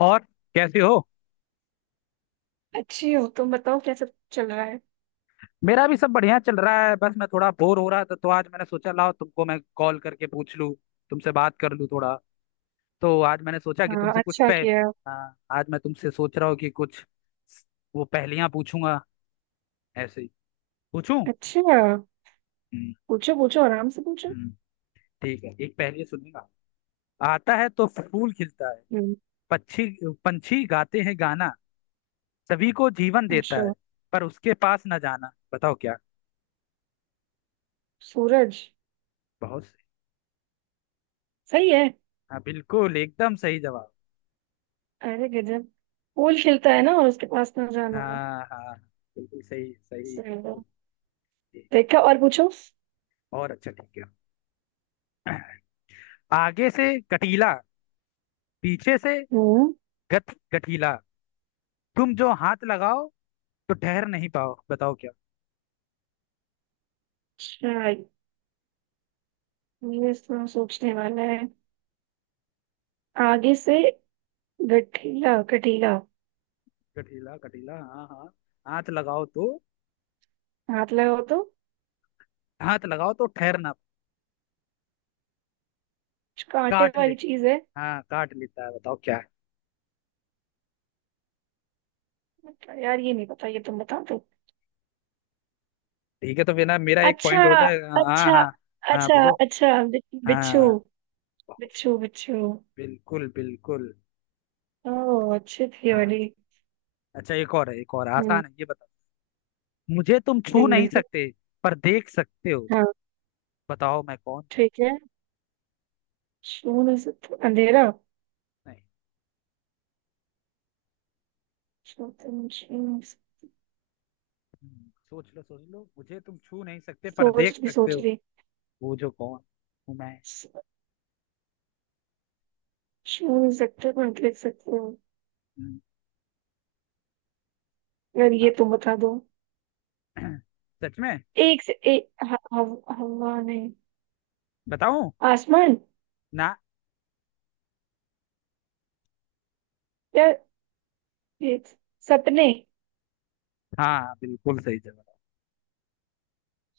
और कैसी हो? अच्छी हो। तुम बताओ कैसा चल रहा है। मेरा भी सब बढ़िया चल रहा है। बस मैं थोड़ा बोर हो रहा था, तो आज मैंने सोचा लाओ तुमको मैं कॉल करके पूछ लूँ, तुमसे बात कर लूँ थोड़ा। तो आज मैंने सोचा कि हाँ, तुमसे कुछ अच्छा पे... किया। हाँ, आज मैं तुमसे सोच रहा हूँ कि कुछ वो पहेलियां पूछूंगा, ऐसे ही पूछूं। अच्छा, हम्म। पूछो पूछो आराम से पूछो। हम्म। ठीक है, एक पहेली सुनूंगा। आता है तो फूल खिलता है, हम्म। पक्षी, पंछी गाते हैं गाना, सभी को जीवन देता है, अच्छा। पर उसके पास न जाना। बताओ क्या? सूरज। बहुत सही। सही है। हाँ बिल्कुल एकदम सही जवाब। अरे गजब। पूल खिलता है ना और उसके पास ना जाना। हाँ हाँ बिल्कुल सही सही सही है। बिल्कुल सही। देखा? और पूछो। और अच्छा ठीक है, आगे से कटीला, पीछे से हम्म। गठ गठीला, तुम जो हाथ लगाओ तो ठहर नहीं पाओ। बताओ क्या? अच्छा, ये सोचने वाला है। आगे से गठीला गठीला। गठीला गठीला, हाँ हाँ। हाथ लगाओ तो, हाथ लगाओ तो हाथ लगाओ तो ठहर ना... कुछ कांटे काट ले। वाली चीज है। हाँ काट लेता है। बताओ क्या है? यार, ये नहीं पता, ये तुम बता दो। ठीक है, तो फिर ना मेरा एक अच्छा। पॉइंट हो जाएगा। हाँ अच्छा। हाँ। हाँ अच्छा। बोलो। अच्छा बिच्छू। हाँ। बहुत बिच्छू सही। बिच्छू। बिल्कुल बिल्कुल। ओह, अच्छी थी हाँ। वाली। अच्छा एक और है, एक और हम्म। आसान है, ये बताओ। मुझे तुम छू ठीक, नहीं बिल्कुल। सकते पर देख सकते हो। हाँ। बताओ मैं कौन? ठीक है, शून्य से तो अंधेरा। नहीं। शून्य शून्य से- सोच लो सोच लो, मुझे तुम छू नहीं सकते पर सोच देख रही सकते सोच हो। रही। वो जो कौन हूँ मैं? शून्य सकते हो, देख सकते हो। हम्म, अगर ये यार तुम बता दो। सच में एक से एक हवा? नहीं। बताऊं आसमान? ना? या ये सपने। हाँ बिल्कुल सही जवाब।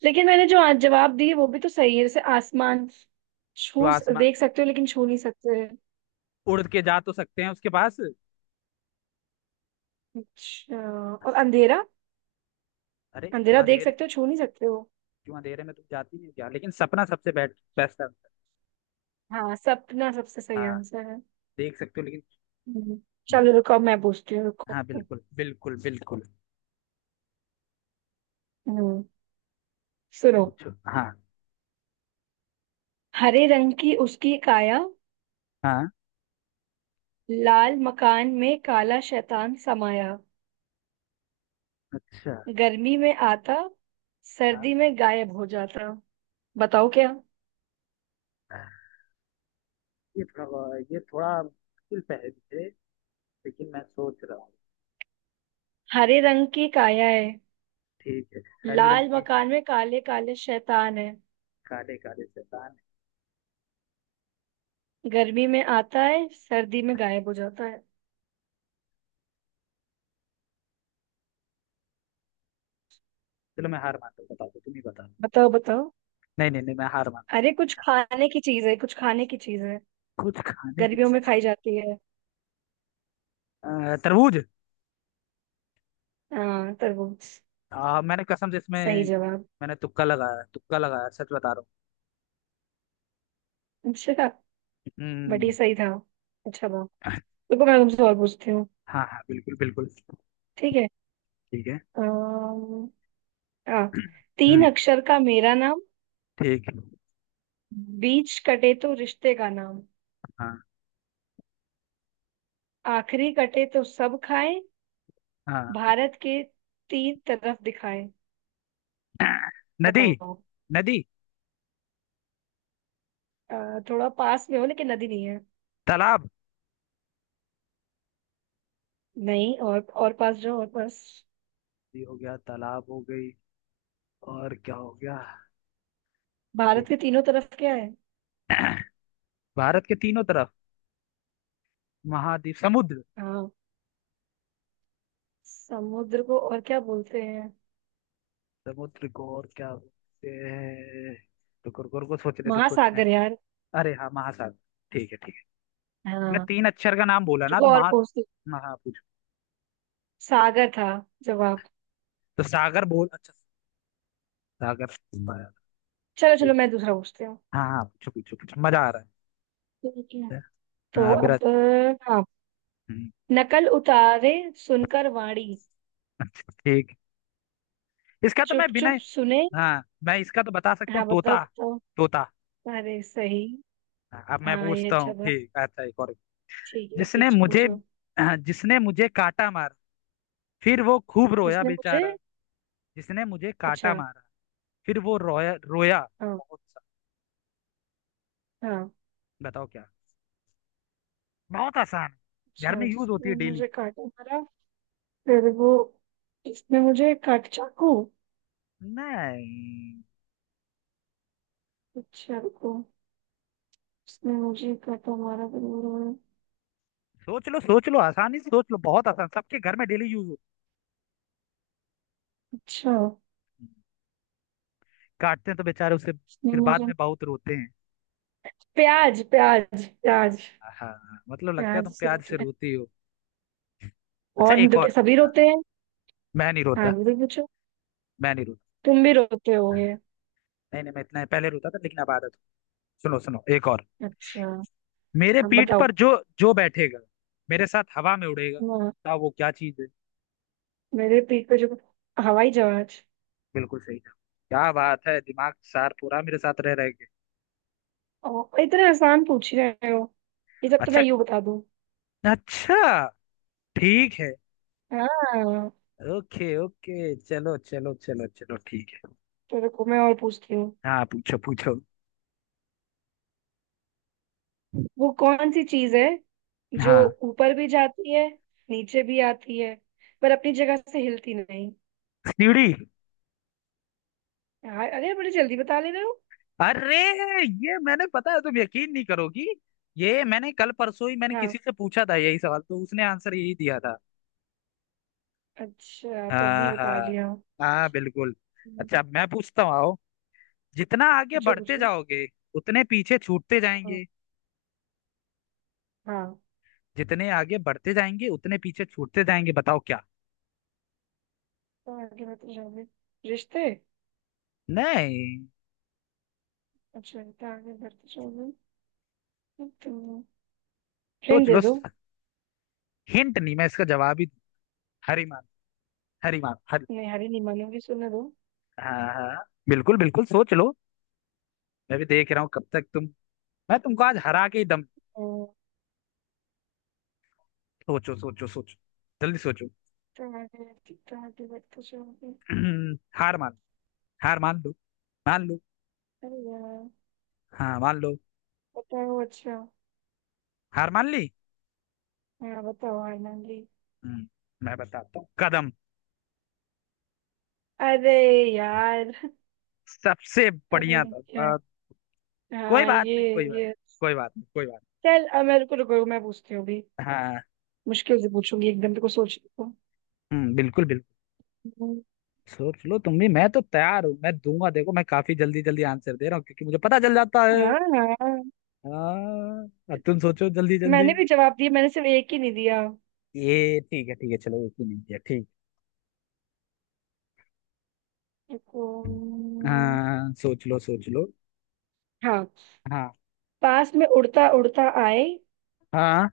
लेकिन मैंने जो आज जवाब दिए वो भी तो सही है। जैसे आसमान, जो छू आसमान... देख सकते हो लेकिन छू नहीं सकते। उड़ के जा तो सकते हैं उसके पास। अच्छा। और अंधेरा। अरे क्यों अंधेरा देख अंधेरे, सकते हो, छू नहीं सकते हो। क्यों अंधेरे में तुम जाती नहीं हो क्या? लेकिन सपना सबसे बेस्ट बेस्ट आंसर। हाँ, सपना सबसे सही हाँ, आंसर है। देख सकते हो लेकिन... हम्म, चलो रुको, अब मैं पूछती हूँ, रुको। हाँ बिल्कुल बिल्कुल बिल्कुल। हम्म, सुनो। पूछो हाँ। हरे रंग की उसकी काया। हाँ लाल मकान में काला शैतान समाया। अच्छा। गर्मी में आता, हाँ। सर्दी में गायब हो जाता। बताओ क्या। ये थोड़ा मुश्किल पहेली है, लेकिन मैं सोच रहा हूँ। हरे रंग की काया है। ठीक है। हरी रंग लाल की... मकान में काले काले शैतान है। काले काले शैतान है। गर्मी में आता है, सर्दी में गायब हो जाता है। चलो मैं हार मानता हूँ, बता दो, तुम ही बता दो। बताओ बताओ। नहीं नहीं नहीं, मैं हार मानता अरे कुछ खाने की चीज है, कुछ खाने की चीज है। हूँ, कुछ खाने की गर्मियों में चीज खाई जाती है। है। तरबूज। हाँ, तरबूज। मैंने कसम से इसमें... सही जवाब। मैंने तुक्का लगाया, तुक्का लगाया, सच बता रहा हूँ। अच्छा। बट ये हम्म। सही था। अच्छा, वाह। देखो, मैं तुमसे और पूछती हूँ। हाँ हाँ बिल्कुल बिल्कुल। ठीक है। ठीक है। अम्म, हाँ। तीन हम्म। अक्षर का मेरा नाम। ठीक है। बीच कटे तो रिश्ते का नाम। हाँ आखिरी कटे तो सब खाएं। हाँ। भारत के तीन तरफ दिखाएं। नदी। बताओ। नदी। अ, थोड़ा पास में हो लेकिन नदी नहीं है। तालाब। नहीं, और और पास जाओ, और पास। ये हो गया, तालाब हो गई, और क्या हो गया? नदी। भारत के तीनों तरफ क्या है? भारत के तीनों तरफ महाद्वीप, समुद्र। हाँ। समुद्र को और क्या बोलते हैं? समुद्र को और क्या बोलते हैं? रुको रुको रुको, सोचने तो सोचने... महासागर यार। अरे हाँ, महासागर! ठीक है, ठीक है। मैंने हाँ, तीन अक्षर का नाम बोला ना, तो रुको और महा... पूछती। महा पूछो। सागर था जवाब। तो सागर बोल, अच्छा सागर पाया। चलो चलो, ठीक। मैं दूसरा पूछती हूँ। हाँ हाँ, पूछो पूछो पूछो, मजा आ रहा ठीक है। है। तो हाँ अब मेरा... हाँ, हम्म, नकल उतारे, सुनकर वाणी, अच्छा ठीक है। इसका तो मैं चुप बिना... चुप सुने। हाँ मैं इसका तो बता सकता हाँ, हूँ, बताओ तोता। बताओ। तोता। अरे, सही। हाँ, अब मैं हाँ, ये पूछता अच्छा हूँ था। ठीक, अच्छा एक और। ठीक है, जिसने पीछे मुझे... पूछो। हाँ, जिसने मुझे काटा मारा, फिर वो खूब रोया जिसने मुझे। बेचारा। जिसने मुझे काटा अच्छा। मारा, फिर वो रोया रोया हाँ। बहुत सा। हाँ। बताओ क्या? बहुत आसान है, घर अच्छा, में यूज होती है जिसने डेली। मुझे काटा मारा, फिर वो। इसने मुझे काट, चाकू। नहीं। अच्छा रुको। इसने मुझे काटा मारा फिर वो रोया। सोच लो सोच लो आसानी से, सोच लो बहुत आसान, सबके घर में डेली यूज होती अच्छा। है। काटते हैं तो बेचारे उसे इसने फिर बाद मुझे, में बहुत रोते हैं। प्याज प्याज प्याज। हाँ हाँ, मतलब लगता है प्याज तुम से प्याज रोते से हैं। रोती हो। अच्छा और नहीं एक तो क्या, और। सभी हाँ, रोते हैं। मैं नहीं हाँ रोता। बिल्कुल, पूछो। मैं नहीं रोता। तुम भी रोते हाँ, होगे। नहीं नहीं मैं इतना पहले रोता था लेकिन अब आदत हो। सुनो सुनो एक और। अच्छा, मेरे अब पीठ बताओ। पर जो... जो बैठेगा मेरे साथ हवा में उड़ेगा, हाँ, बताओ वो क्या चीज है? मेरे पीठ पे जो, हवाई जहाज। बिल्कुल सही, क्या बात है, दिमाग सार पूरा मेरे साथ रह रहे के... ओ, इतने आसान पूछ रहे हो। ये सब तो अच्छा। मैं यूं बता दूं। अच्छा। ठीक है। हाँ। ओके ओके, चलो चलो चलो चलो, ठीक है। तो रुको, मैं और पूछती हूँ। हाँ पूछो पूछो। वो कौन सी चीज है जो हाँ। ऊपर भी जाती है, नीचे भी आती है, पर अपनी जगह से हिलती नहीं। सीढ़ी। यार, अरे बड़ी जल्दी बता ले रहे हो। अरे, ये मैंने, पता है, तुम यकीन नहीं करोगी, ये मैंने कल परसों ही मैंने हाँ, किसी से पूछा था यही सवाल, तो उसने आंसर यही दिया था। अच्छा तो अभी हाँ बता हाँ। रही हूँ। हाँ बिल्कुल। अच्छा अब मैं पूछता हूँ, आओ, जितना आगे पूछो बढ़ते पूछो। जाओगे उतने पीछे छूटते हाँ। जाएंगे। हाँ, जितने आगे बढ़ते जाएंगे उतने पीछे छूटते जाएंगे। बताओ क्या? तो आगे बढ़ते जाओगे, रिश्ते। नहीं। अच्छा, तो आगे बढ़ते जाओगे तो फ्रेंड सोच दे लो। दो। हिंट नहीं, मैं इसका जवाब ही दूं। हरी मार, हरी मार, हरी... नहीं, हरी नहीं मानूंगी, सुनने दो। हाँ हाँ बिल्कुल बिल्कुल, सोच लो। मैं भी देख रहा हूँ कब तक तुम... मैं तुमको आज हरा के ही दम... हाँ, सोचो सोचो सोचो, जल्दी सोचो। तो आगे, तो आगे बढ़ते जाओगे। हार मान, हार मान लो, मान लो। अरे यार। हाँ मान लो। बताओ अच्छा। हार मान ली। हाँ, बताओ, हार मान ली। हम्म, मैं बताता हूँ, कदम, अरे यार। सबसे अरे बढ़िया था। यार। आ, कोई हाँ, बात नहीं, ये कोई बात, ये कोई बात नहीं, कोई बात चल, अब मेरे को रुको, मैं पूछती हूँ अभी। नहीं। हाँ। मुश्किल से पूछूंगी, एकदम तेरे को सोच को। बिल्कुल बिल्कुल। हम्म, सोच लो तुम भी, मैं तो तैयार हूँ, मैं दूंगा देखो, मैं काफी जल्दी जल्दी आंसर दे रहा हूँ क्योंकि मुझे पता चल जाता है। हाँ। हाँ, हाँ। अब तुम सोचो जल्दी जल्दी। मैंने भी जवाब दिया, मैंने सिर्फ एक ही नहीं दिया। ये ठीक है, ठीक है, चलो एक ही नहीं किया, ठीक। रुको। हाँ सोच लो सोच लो। हाँ। हाँ पास में उड़ता उड़ता आए, हाँ।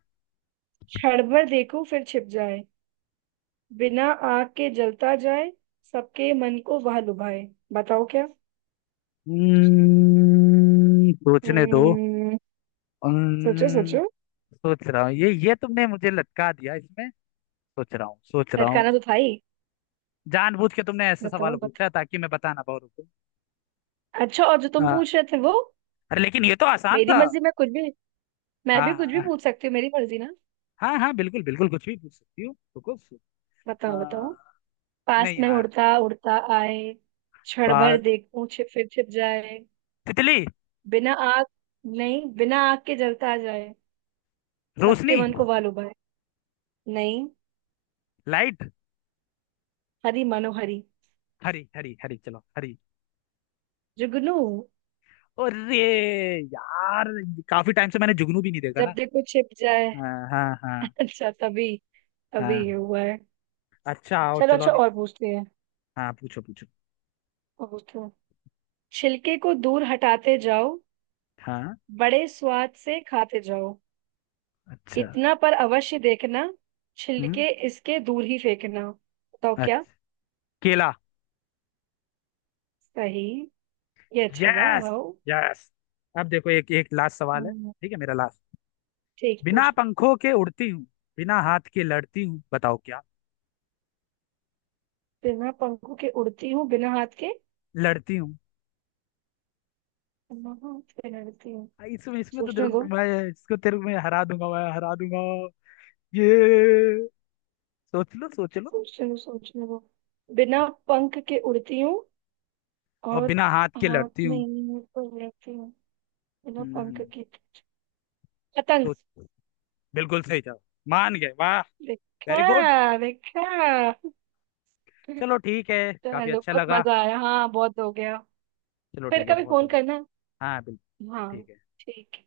क्षण भर देखूं फिर छिप जाए, बिना आग के जलता जाए, सबके मन को वह लुभाए, बताओ क्या। सोचने दो। हम्म। सोचो हम्म, सोचो। सोच रहा हूँ, ये तुमने मुझे लटका दिया इसमें। सोच रहा हूँ, सोच रहा हूँ। लटकाना तो था ही। जानबूझ के तुमने ऐसे सवाल बताओ। पूछा ताकि मैं बता ना पाऊँ, रुको। अच्छा, और जो तुम हाँ। पूछ रहे थे वो? अरे लेकिन ये तो आसान मेरी था। मर्जी, मैं कुछ भी, मैं हाँ भी कुछ भी हाँ। पूछ सकती हूँ, मेरी मर्जी ना। हाँ हाँ, बिल्कुल बिल्कुल कुछ भी पूछ सकती हूँ, तो कुछ... आ, बताओ बताओ। पास नहीं में यार। उड़ता उड़ता आए, क्षण भर पा देखूं छिप, फिर छिप जाए, तितली। बिना आग, नहीं बिना आग के जलता जाए, रोशनी। सबके मन को वालुभाए। नहीं, लाइट। हरी मनोहरी, हरी हरी हरी, चलो हरी। जुगनू। अरे यार, काफी टाइम से मैंने जुगनू भी नहीं देखा जब ना। देखो छिप जाए। हाँ हाँ हाँ अच्छा, तभी, तभी ये हाँ। हुआ है। अच्छा और चलो, चलो अच्छा अभी। और पूछते हैं, हाँ पूछो पूछो। और पूछते हैं। छिलके को दूर हटाते जाओ, हाँ। बड़े स्वाद से खाते जाओ, अच्छा। इतना पर अवश्य देखना, हम्म, छिलके इसके दूर ही फेंकना। बताओ क्या। अच्छा, केला। सही। ये अच्छा था, यस वाओ। यस। अब देखो, एक एक लास्ट सवाल है, हम्म, ठीक है, मेरा लास्ट। ठीक, बिना पूछो। पंखों के उड़ती हूँ, बिना हाथ के लड़ती हूँ। बताओ क्या? बिना पंखों के उड़ती हूँ, बिना हाथ के, लड़ती हूँ। बिना हाथ के लड़ती हूँ। इसमें इसमें तो सोचने दो, तेरे को मैं हरा दूंगा, मैं हरा दूंगा। ये सोच लो सोच लो। सोचने दो, सोचने दो। बिना पंख के उड़ती हूँ, और और बिना हाथ के हाथ लड़ती हूँ। नहीं पर लड़ती हूँ। बिना पंख हम्म। के, पतंग। सोच... बिल्कुल सही जवाब। मान गए, वाह। Very good. देखा, देखा। चलो ठीक है, काफी चलो, अच्छा बहुत लगा। मजा आया, हाँ बहुत हो गया। चलो फिर ठीक है, कभी बहुत हो फोन करना। गया। हाँ बिल्कुल। हाँ। ठीक है। ठीक है।